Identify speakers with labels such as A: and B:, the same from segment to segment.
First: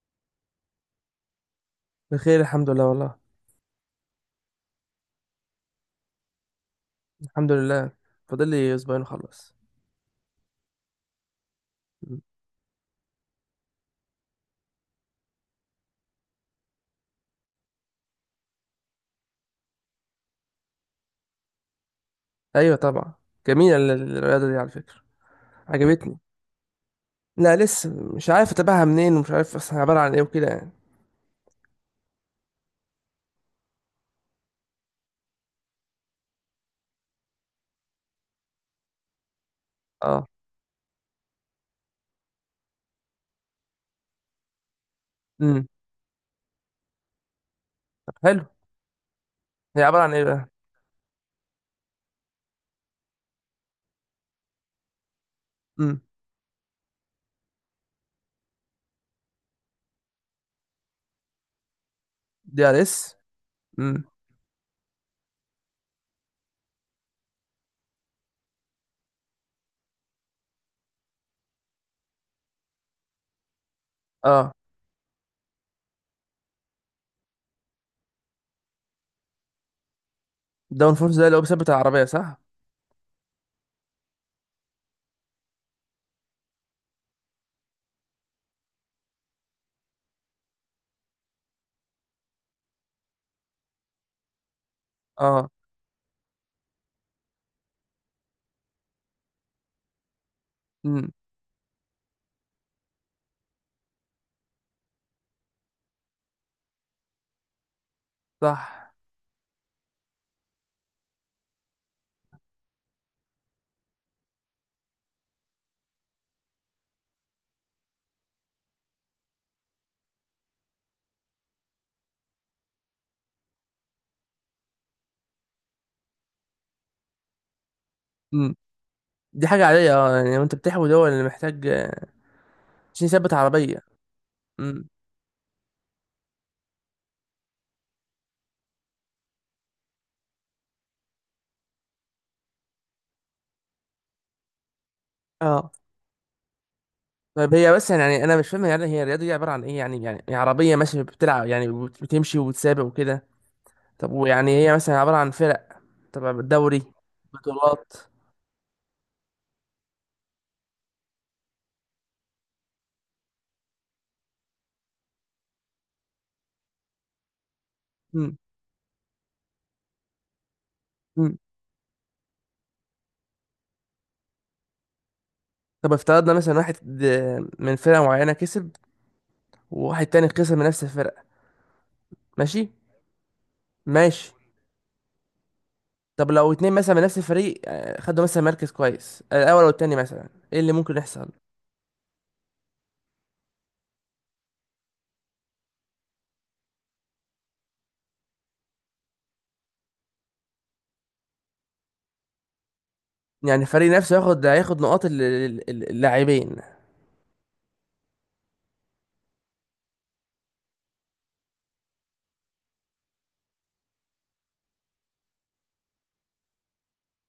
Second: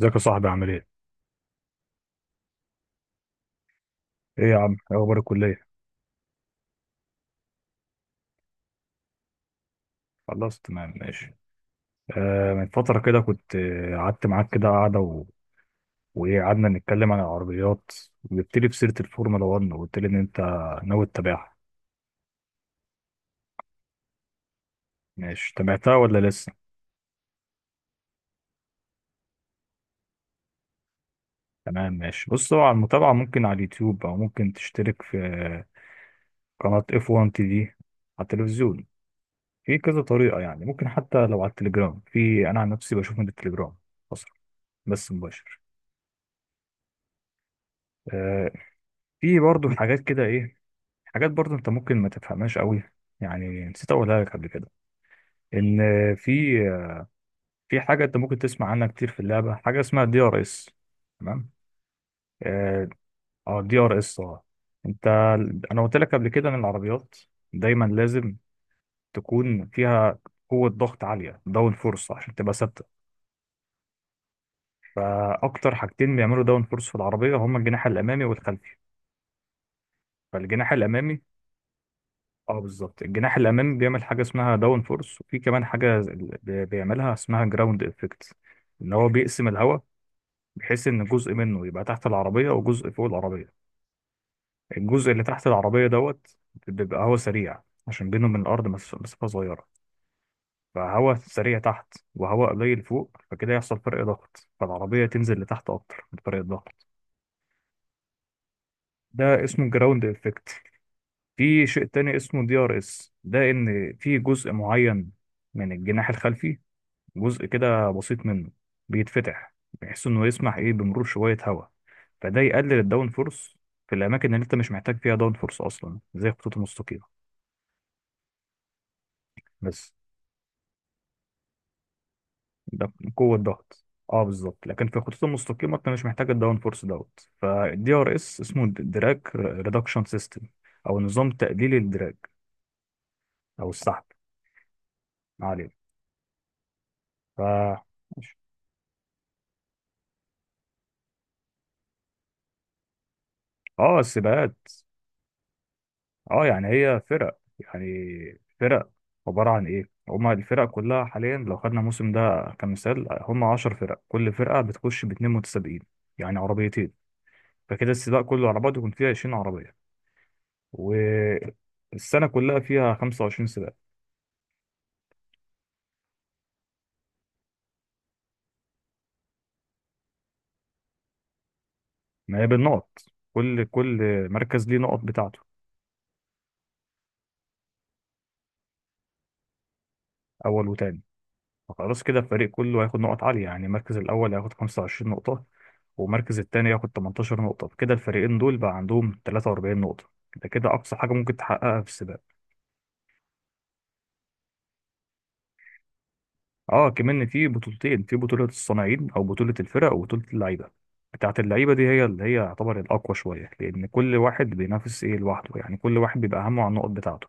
A: ازيك يا صاحبي؟ عامل ايه؟
B: بخير، الحمد لله والله.
A: ايه يا عم؟ ايه اخبار الكلية؟
B: الحمد لله. فاضل لي اسبوعين وخلص.
A: خلاص، تمام، ماشي.
B: مم.
A: آه، من فترة كده كنت قعدت معاك كده قعدة وايه، قعدنا نتكلم عن العربيات، وجبت لي بسيرة الفورمولا 1 وقلت لي ان انت ناوي تتابعها.
B: ايوه، طبعا. جميله الرياضه دي على فكره.
A: ماشي، تابعتها ولا
B: عجبتني.
A: لسه؟
B: لا، لسه. مش عارف اتابعها منين، ومش عارف اصلا عباره عن ايه وكده يعني.
A: تمام ماشي. بص، هو على المتابعة ممكن على اليوتيوب او ممكن تشترك في قناة اف 1 تي في على التلفزيون. في كذا
B: اه.
A: طريقة يعني، ممكن حتى لو على التليجرام. في، انا عن نفسي بشوف من التليجرام اصلا، بس مباشر.
B: امم. طب، حلو.
A: آه، في برضه
B: هي
A: حاجات
B: عباره عن
A: كده
B: ايه بقى؟
A: ايه، حاجات برضه انت ممكن ما تفهمهاش قوي. يعني نسيت اقولها لك قبل كده، ان
B: امم.
A: في في حاجه انت ممكن تسمع عنها كتير في اللعبه، حاجه اسمها دي ار اس، تمام.
B: DRS.
A: اه دي
B: امم.
A: ار اس اه. انت، انا قلت لك قبل كده ان العربيات دايما لازم تكون فيها قوه ضغط عاليه، داون فورس، عشان تبقى ثابته.
B: اه.
A: فاكتر حاجتين بيعملوا داون فورس في العربيه هما الجناح الامامي والخلفي. فالجناح
B: داون فورس
A: الامامي
B: ده اللي هو بيثبت العربيه، صح؟
A: اه بالظبط، الجناح الامامي بيعمل حاجه اسمها داون فورس، وفي كمان حاجه بيعملها اسمها جراوند افكت، ان هو بيقسم الهواء بحيث ان جزء منه يبقى تحت العربيه وجزء فوق العربيه. الجزء اللي تحت
B: اه.
A: العربيه دوت بيبقى هوا سريع، عشان بينه من الارض مسافه صغيره،
B: امم.
A: فهوا سريع تحت وهواء قليل فوق، فكده يحصل فرق ضغط، فالعربيه تنزل لتحت اكتر من فرق الضغط.
B: صح.
A: ده اسمه جراوند افكت. في شيء تاني اسمه دي ار اس، ده ان في جزء معين من الجناح الخلفي، جزء كده بسيط منه بيتفتح بحيث انه يسمح ايه بمرور شوية هواء، فده يقلل الداون فورس في الاماكن اللي انت مش محتاج فيها داون فورس اصلا، زي الخطوط المستقيمة.
B: امم. دي حاجه
A: بس
B: عاديه، اه يعني، وانت بتحوي دول اللي محتاج
A: ده
B: عشان يثبت
A: قوة
B: عربيه.
A: ضغط، اه بالظبط. لكن
B: امم.
A: في الخطوط المستقيمة انت مش محتاج الداون فورس دوت، فالدي ار اس اسمه دراج ريدكشن سيستم، او نظام تقليل الدراج او السحب. ما علينا.
B: اه.
A: ف
B: طيب، هي بس يعني انا مش فاهم يعني، هي الرياضه دي عباره عن ايه يعني هي عربيه ماشيه بتلعب يعني، بتمشي وتسابق وكده.
A: اه،
B: طب، ويعني
A: السباقات.
B: هي مثلا عباره عن فرق؟
A: اه
B: طب،
A: يعني
B: دوري؟
A: هي فرق، يعني
B: بطولات؟
A: فرق عبارة عن ايه. هما الفرق كلها حاليا لو خدنا الموسم ده كمثال هما عشر فرق، كل فرقة بتخش باتنين متسابقين يعني عربيتين، فكده السباق
B: مم.
A: كله على بعضه يكون فيه عشرين عربية.
B: مم.
A: والسنة كلها فيها خمسة وعشرين سباق.
B: طب، افترضنا مثلا واحد من فرقه معينه كسب، وواحد تاني خسر من نفس الفرقه.
A: ما هي
B: ماشي.
A: بالنقط، كل
B: ماشي.
A: مركز ليه نقط بتاعته.
B: طب لو اتنين مثلا من نفس الفريق، خدوا مثلا مركز كويس الاول والتاني، مثلا ايه
A: أول
B: اللي ممكن
A: وتاني،
B: يحصل؟
A: فخلاص كده الفريق كله هياخد نقط عالية، يعني المركز الأول هياخد 25 نقطة والمركز التاني ياخد 18 نقطة، كده الفريقين دول بقى عندهم 43 نقطة. ده كده أقصى حاجة ممكن تحققها في السباق.
B: يعني الفريق نفسه هياخد نقاط اللاعبين.
A: اه كمان في بطولتين، في بطولة الصناعين أو بطولة الفرق، وبطولة اللعيبة. بتاعة اللعيبة دي هي اللي هي يعتبر الأقوى شوية، لأن كل واحد بينافس إيه لوحده، يعني كل واحد بيبقى همه على النقط بتاعته.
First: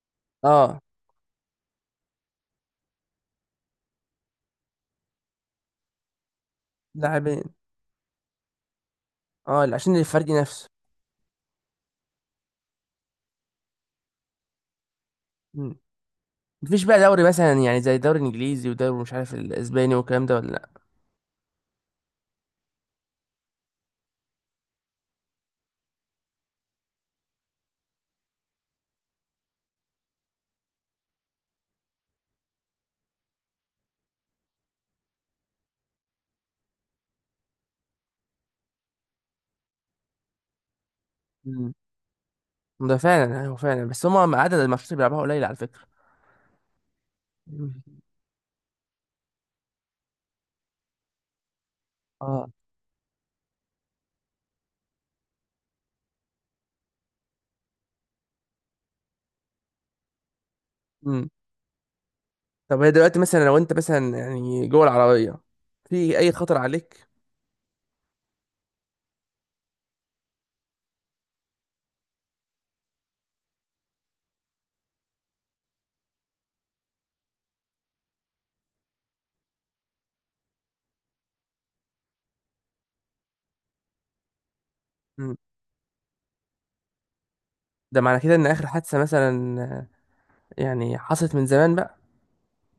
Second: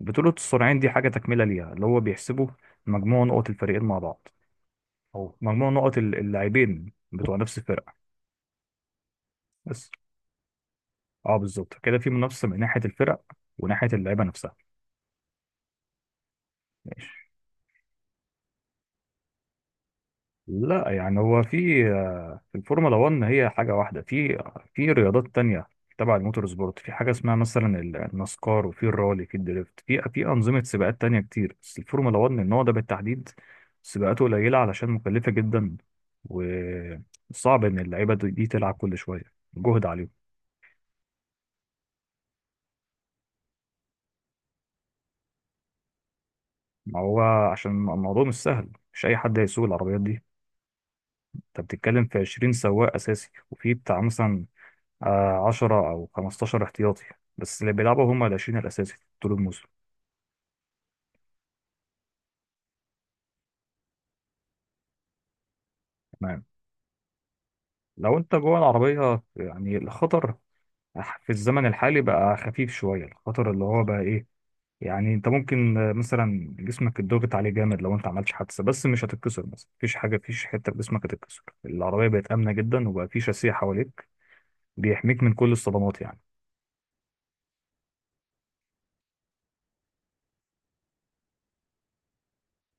A: بطولة الصناعين
B: اه.
A: دي حاجة تكملة ليها، اللي هو بيحسبوا مجموع نقط الفريقين مع بعض، أو مجموع نقط اللاعبين بتوع
B: لاعبين.
A: نفس الفرقة
B: اه،
A: بس.
B: عشان الفريق نفسه.
A: اه بالظبط كده في منافسه من ناحيه الفرق وناحيه اللعيبه نفسها.
B: مفيش بقى
A: ماشي،
B: دوري مثلا، يعني زي الدوري الانجليزي والدوري مش عارف الاسباني والكلام ده، ولا لا؟
A: لا يعني هو في، في الفورمولا 1 هي حاجه واحده، في في رياضات تانية تبع الموتور سبورت في حاجه اسمها مثلا النسكار، وفي الرالي، في الدريفت، في انظمه سباقات تانية كتير. بس الفورمولا 1 النوع ده بالتحديد سباقاته قليله علشان مكلفه جدا، وصعب ان اللعيبه دي تلعب كل شويه، جهد عليهم.
B: مم. ده فعلا، ايوه فعلا، بس هما عدد الماتشات اللي بيلعبوها قليل على فكره.
A: ما هو عشان
B: مم.
A: الموضوع مش سهل، مش اي حد هيسوق العربيات دي. انت بتتكلم في
B: اه.
A: 20 سواق اساسي، وفي بتاع مثلا 10 او 15 احتياطي. بس اللي بيلعبوا هم ال 20 الاساسي طول الموسم.
B: مم. طب هي دلوقتي مثلا، لو انت مثلا يعني جوه العربيه، في اي
A: تمام،
B: خطر عليك؟
A: لو انت جوه العربيه يعني الخطر، في الزمن الحالي بقى خفيف شويه. الخطر اللي هو بقى ايه، يعني انت ممكن مثلا جسمك اتضغط عليه جامد لو انت عملتش حادثه، بس مش هتتكسر. مثلا مفيش حاجه، مفيش حته في جسمك هتتكسر. العربيه بقت امنه جدا، وبقى في شاسيه حواليك بيحميك من
B: مم.
A: كل الصدمات يعني.
B: ده معنى كده ان اخر حادثه مثلا، آه، يعني حصلت من زمان بقى؟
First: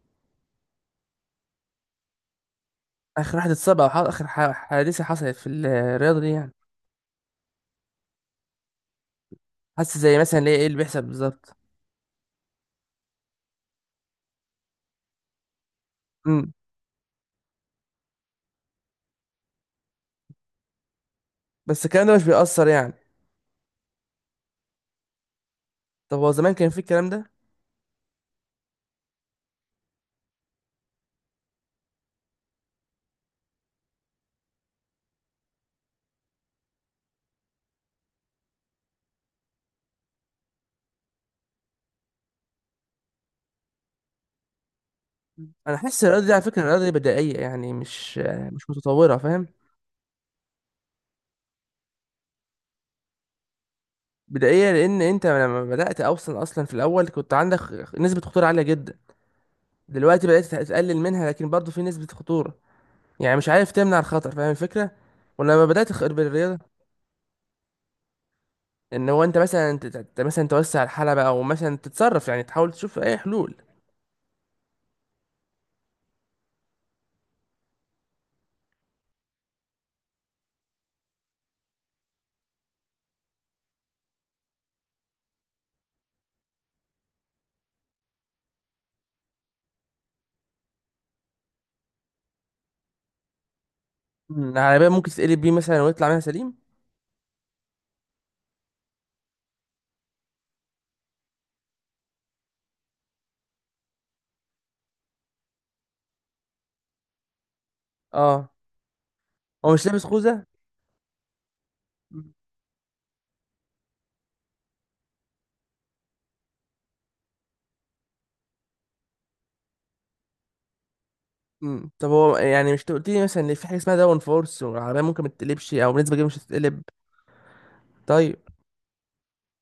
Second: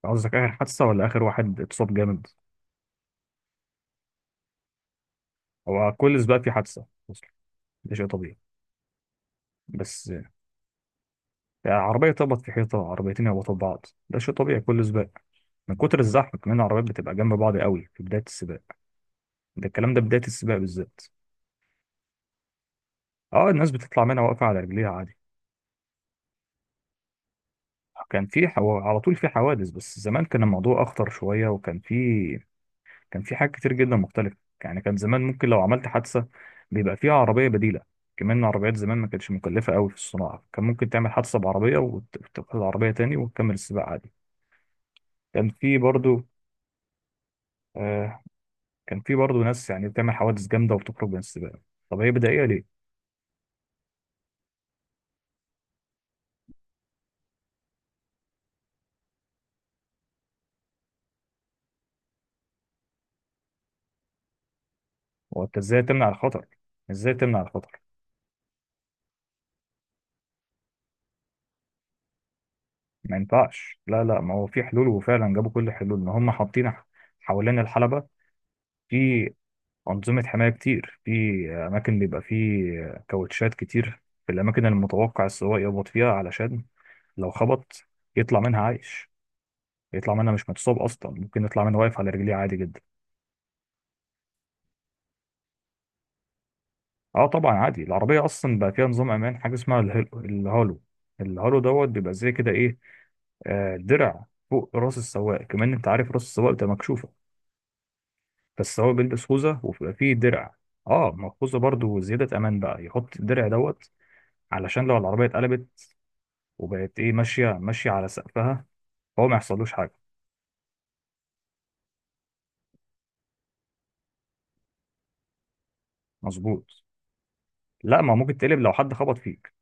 A: قصدك اخر حادثه ولا اخر واحد اتصاب جامد؟
B: اخر واحد اتصاب، او اخر حادثه حصلت في
A: هو
B: الرياضه
A: كل
B: دي
A: سباق في
B: يعني؟
A: حادثة أصلا، ده شيء طبيعي.
B: حاسس
A: بس
B: زي مثلا اللي هي، ايه اللي بيحصل بالظبط؟
A: عربية تخبط في حيطة، عربيتين يخبطوا في بعض، ده شيء طبيعي كل سباق. من كتر الزحمة
B: مم.
A: كمان العربيات بتبقى جنب بعض قوي في بداية السباق، ده الكلام ده بداية السباق بالذات.
B: بس الكلام ده مش بيأثر يعني؟
A: اه، الناس بتطلع منها واقفة على رجليها عادي.
B: طب هو زمان كان في الكلام ده؟
A: كان في على طول في حوادث، بس زمان كان الموضوع أخطر شوية، وكان في كان في حاجات كتير جدا مختلفة. يعني كان زمان ممكن لو عملت حادثة بيبقى فيها عربية بديلة، كمان العربيات زمان ما كانتش مكلفة قوي في الصناعة، كان ممكن تعمل حادثة بعربية وتاخد العربية تاني وتكمل السباق عادي. كان في
B: انا حاسس
A: برضو
B: الرياضه دي على فكره، الرياضه دي بدائيه يعني، مش
A: آه
B: مش
A: كان في
B: متطوره،
A: برضو
B: فاهم؟
A: ناس يعني بتعمل حوادث جامدة وبتخرج من السباق. طب هي بدائية ليه؟
B: بدائيه لان انت لما بدات اصلا اصلا في الاول كنت عندك نسبه خطوره عاليه جدا. دلوقتي بدات تقلل منها، لكن برضه في نسبه خطوره، يعني مش عارف تمنع الخطر، فاهم الفكره؟
A: هو انت
B: ولما
A: ازاي
B: بدات
A: تمنع الخطر؟
B: بالرياضه،
A: ازاي تمنع الخطر؟
B: ان هو انت مثلا مثلا توسع الحلبه، او مثلا تتصرف يعني، تحاول تشوف
A: ما
B: اي حلول.
A: ينفعش، لا لا، ما هو في حلول وفعلا جابوا كل الحلول، ان هم حاطين حوالين الحلبة في أنظمة حماية كتير، في أماكن بيبقى فيه كاوتشات كتير في الأماكن المتوقع السواق يخبط فيها، علشان لو خبط يطلع منها عايش، يطلع منها مش متصاب، أصلا ممكن يطلع منها واقف على رجليه عادي جدا.
B: مم. العربيه ممكن تتقلب بيه مثلا ويطلع منها سليم؟
A: اه طبعا عادي، العربية اصلا بقى فيها نظام امان، حاجة اسمها الهالو. الهالو دوت بيبقى زي كده ايه، آه، درع فوق راس السواق. كمان انت عارف راس السواق بتبقى مكشوفة،
B: اه.
A: فالسواق بيلبس خوذة
B: هو مش
A: وبيبقى
B: لابس
A: فيه
B: خوذه؟
A: درع. اه ما الخوذة برضه زيادة امان، بقى يحط الدرع دوت علشان لو العربية اتقلبت وبقت ايه ماشية ماشية على سقفها هو ما يحصلوش حاجة.
B: مم. طب هو يعني مش قلت لي مثلا ان في حاجه اسمها داون فورس، والعربيه ممكن ما تتقلبش، او بنسبه كبيره مش
A: مظبوط،
B: هتتقلب؟
A: لا ما
B: طيب،
A: ممكن تقلب لو حد خبط فيك.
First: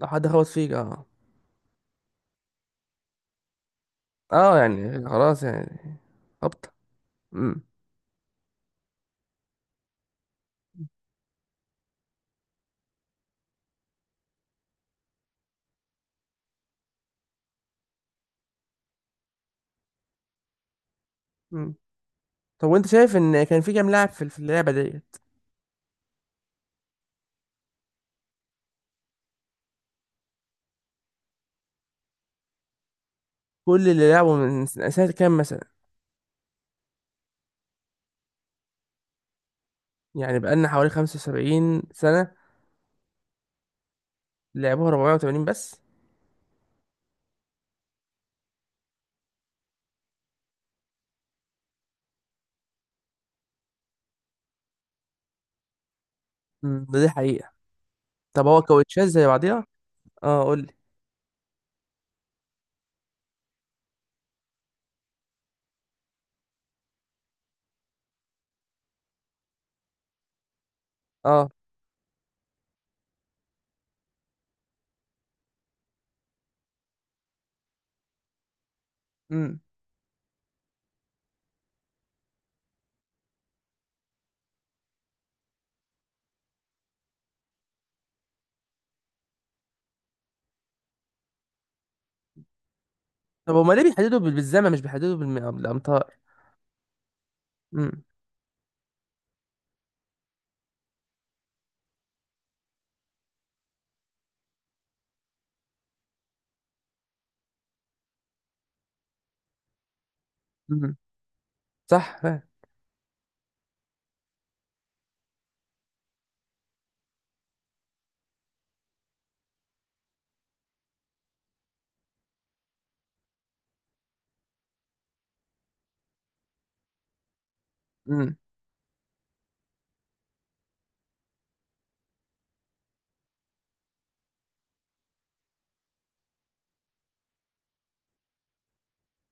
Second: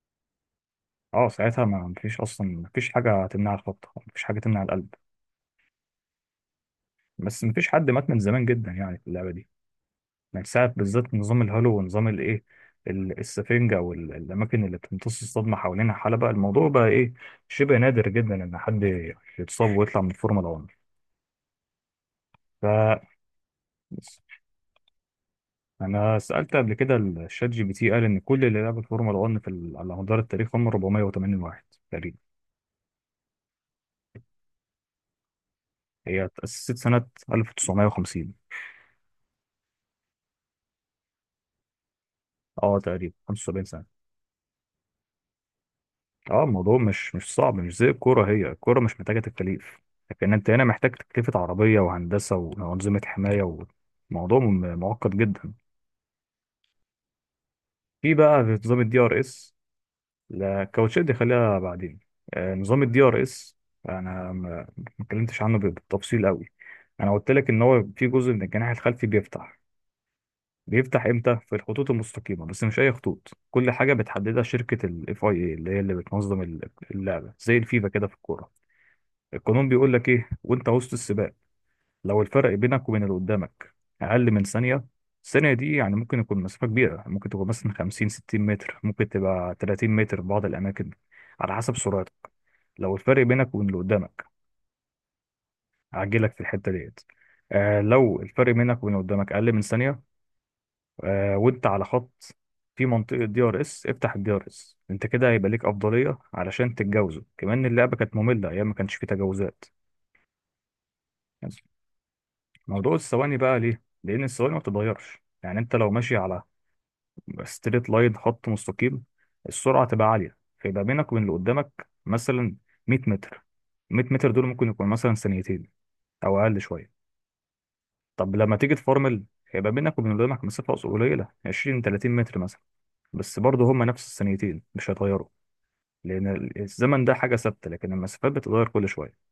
B: لو حد خبط فيك، اه.
A: اه ساعتها ما مفيش اصلا، مفيش حاجة تمنع الخبطة، مفيش حاجة
B: اه
A: تمنع القلب.
B: يعني، خلاص يعني، هبطه.
A: بس
B: امم.
A: مفيش حد مات من زمان جدا يعني في اللعبة دي، من ساعة بالذات نظام الهالو ونظام الايه، السفنجة او الاماكن اللي بتمتص الصدمة حوالينها حلبة. الموضوع بقى ايه شبه نادر جدا ان حد يتصاب ويطلع من الفورمولا 1.
B: امم.
A: ف
B: طب، وانت شايف ان كان في كام لاعب في اللعبه ديت؟
A: انا سألت قبل كده الشات جي بي تي، قال ان كل اللي لعبوا الفورمولا 1 على مدار التاريخ هم 480 واحد تقريبا.
B: كل اللي لعبوا من سنة كام مثلا؟
A: هي اتأسست سنة 1950،
B: يعني بقالنا حوالي 75 سنه.
A: اه تقريبا 75 سنة.
B: لعبوها 480 بس؟
A: اه الموضوع مش صعب، مش زي الكوره، هي الكوره مش محتاجه تكاليف، لكن انت هنا محتاج تكلفه عربيه وهندسه وانظمه حمايه، وموضوع معقد جدا.
B: ده، دي حقيقه.
A: في بقى
B: طب
A: في
B: هو
A: نظام الدي
B: كاوتشات
A: ار
B: زي
A: اس.
B: بعضيها؟ اه قول
A: لا
B: لي.
A: الكاوتشات دي خليها بعدين. نظام الدي ار اس، انا ما اتكلمتش عنه بالتفصيل قوي. انا قلت لك ان هو في جزء من الجناح الخلفي بيفتح. بيفتح امتى؟
B: اه.
A: في الخطوط المستقيمه، بس مش اي خطوط، كل حاجه بتحددها شركه الاف اي اي، اللي هي اللي بتنظم اللعبه زي الفيفا كده في الكوره.
B: امم.
A: القانون بيقول لك ايه، وانت وسط السباق لو الفرق بينك وبين اللي قدامك اقل من ثانيه. الثانيه دي يعني ممكن يكون مسافه كبيره، ممكن تكون مثلا 50 60 متر، ممكن تبقى 30 متر في بعض الاماكن على حسب سرعتك. لو الفرق بينك
B: طب
A: وبين
B: هما
A: اللي
B: ليه بيحددوا
A: قدامك،
B: بالزمن، مش بيحددوا بالامتار؟
A: هعجلك في الحته ديت. آه
B: امم.
A: لو الفرق بينك وبين اللي قدامك اقل من ثانيه، آه وانت على خط في منطقه دي ار اس افتح الدي ار اس، انت كده هيبقى ليك افضليه علشان تتجاوزه. كمان اللعبه كانت ممله ايام ما كانش فيه تجاوزات.
B: امم. صح.
A: موضوع الثواني بقى ليه؟ لأن الثواني ما بتتغيرش. يعني أنت لو ماشي على ستريت لاين، خط مستقيم، السرعة تبقى عالية، فيبقى بينك وبين اللي قدامك مثلا 100 متر. 100 متر دول ممكن يكون مثلا ثانيتين أو أقل شوية. طب
B: فاهم.
A: لما تيجي تفورمل هيبقى بينك وبين اللي قدامك مسافة قليلة، 20 30 متر مثلا، بس برضه هما نفس الثانيتين مش هيتغيروا، لأن الزمن ده حاجة ثابتة لكن المسافات بتتغير كل شوية.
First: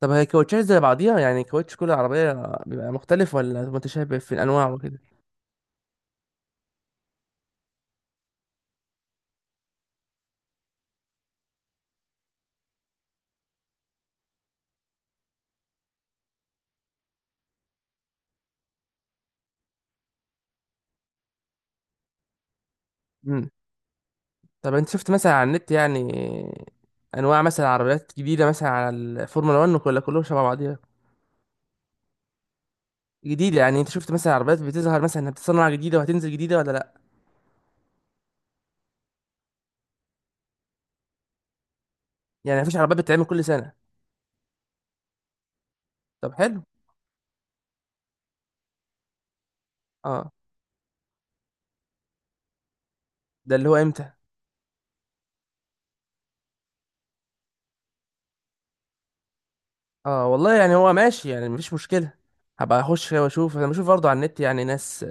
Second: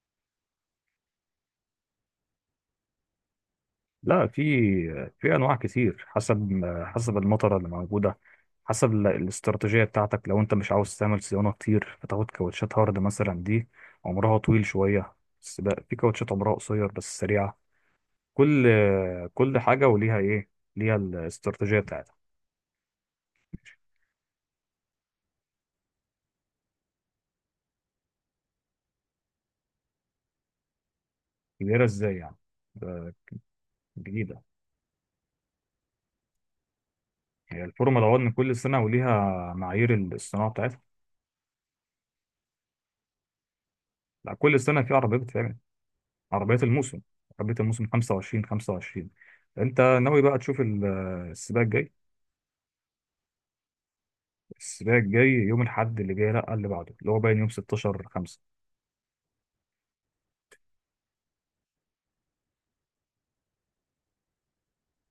B: طب هي كاوتشات زي بعضيها، يعني كاوتش كل عربية بيبقى مختلف ولا متشابه
A: لا
B: في
A: في،
B: الأنواع وكده؟
A: في انواع كتير حسب المطره اللي موجوده، حسب الاستراتيجيه بتاعتك. لو انت مش عاوز تعمل صيانه كتير فتاخد كاوتشات هارد مثلا، دي عمرها طويل شويه، بس بقى في كاوتشات عمرها قصير بس سريعه. كل كل حاجه وليها ايه، ليها الاستراتيجيه بتاعتها.
B: مم. طب أنت شفت مثلا على النت، يعني أنواع مثلا عربيات جديدة مثلا على الفورمولا 1، ولا كلهم شبه بعضيها؟
A: كبيره ازاي يعني؟ ده
B: جديدة يعني، أنت شفت مثلا
A: جديده.
B: عربيات بتظهر مثلا إنها بتصنع جديدة وهتنزل جديدة، ولا لأ؟
A: هي الفورمولا 1 كل سنه وليها معايير الصناعه بتاعتها.
B: يعني مفيش عربيات بتتعمل كل سنة؟
A: لا كل سنه في عربيه بتتعمل.
B: طب،
A: عربيات
B: حلو.
A: الموسم، عربية الموسم 25 25. انت ناوي
B: أه.
A: بقى تشوف السباق الجاي؟
B: ده اللي هو إمتى؟
A: السباق الجاي يوم الأحد اللي جاي، لا اللي بعده، اللي هو باين يوم 16 5.
B: أه والله، يعني هو ماشي، يعني مفيش مشكلة. هبقى اخش كده واشوف، انا بشوف برضه على النت يعني ناس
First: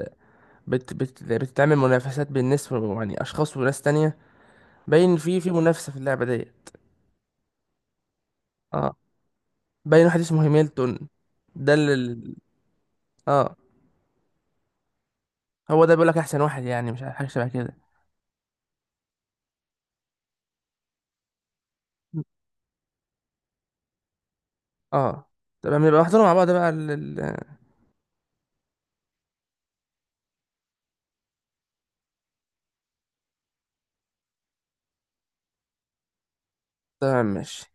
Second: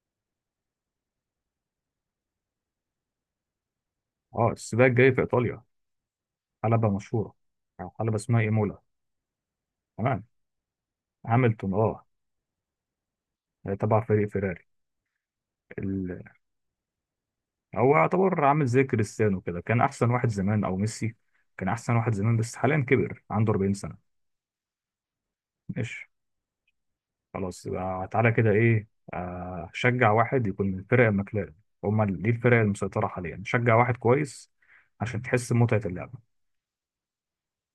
B: بت بت بتعمل منافسات بين ناس يعني اشخاص وناس تانية.
A: اه السباق الجاي
B: باين
A: في
B: في
A: ايطاليا،
B: منافسة في اللعبة دي.
A: حلبة مشهورة، او حلبة اسمها ايمولا.
B: اه. باين واحد
A: تمام،
B: اسمه هيميلتون.
A: هاملتون
B: ده اللي
A: اه،
B: اه.
A: تبع فريق فيراري.
B: هو ده بيقول لك
A: ال...
B: احسن واحد، يعني مش عارف، حاجة شبه كده.
A: هو يعتبر عامل زي كريستيانو كده، كان احسن واحد زمان، او ميسي كان احسن واحد زمان، بس حاليا كبر عنده 40 سنة.
B: اه. تمام، يبقى
A: ماشي،
B: نحضره مع بعض بقى ال-
A: خلاص يبقى تعالى كده ايه، شجع واحد يكون من الفرق المكلاه، هما دي الفرق المسيطرة حاليا، شجع واحد كويس عشان تحس بمتعة اللعبة.
B: تمام، ماشي.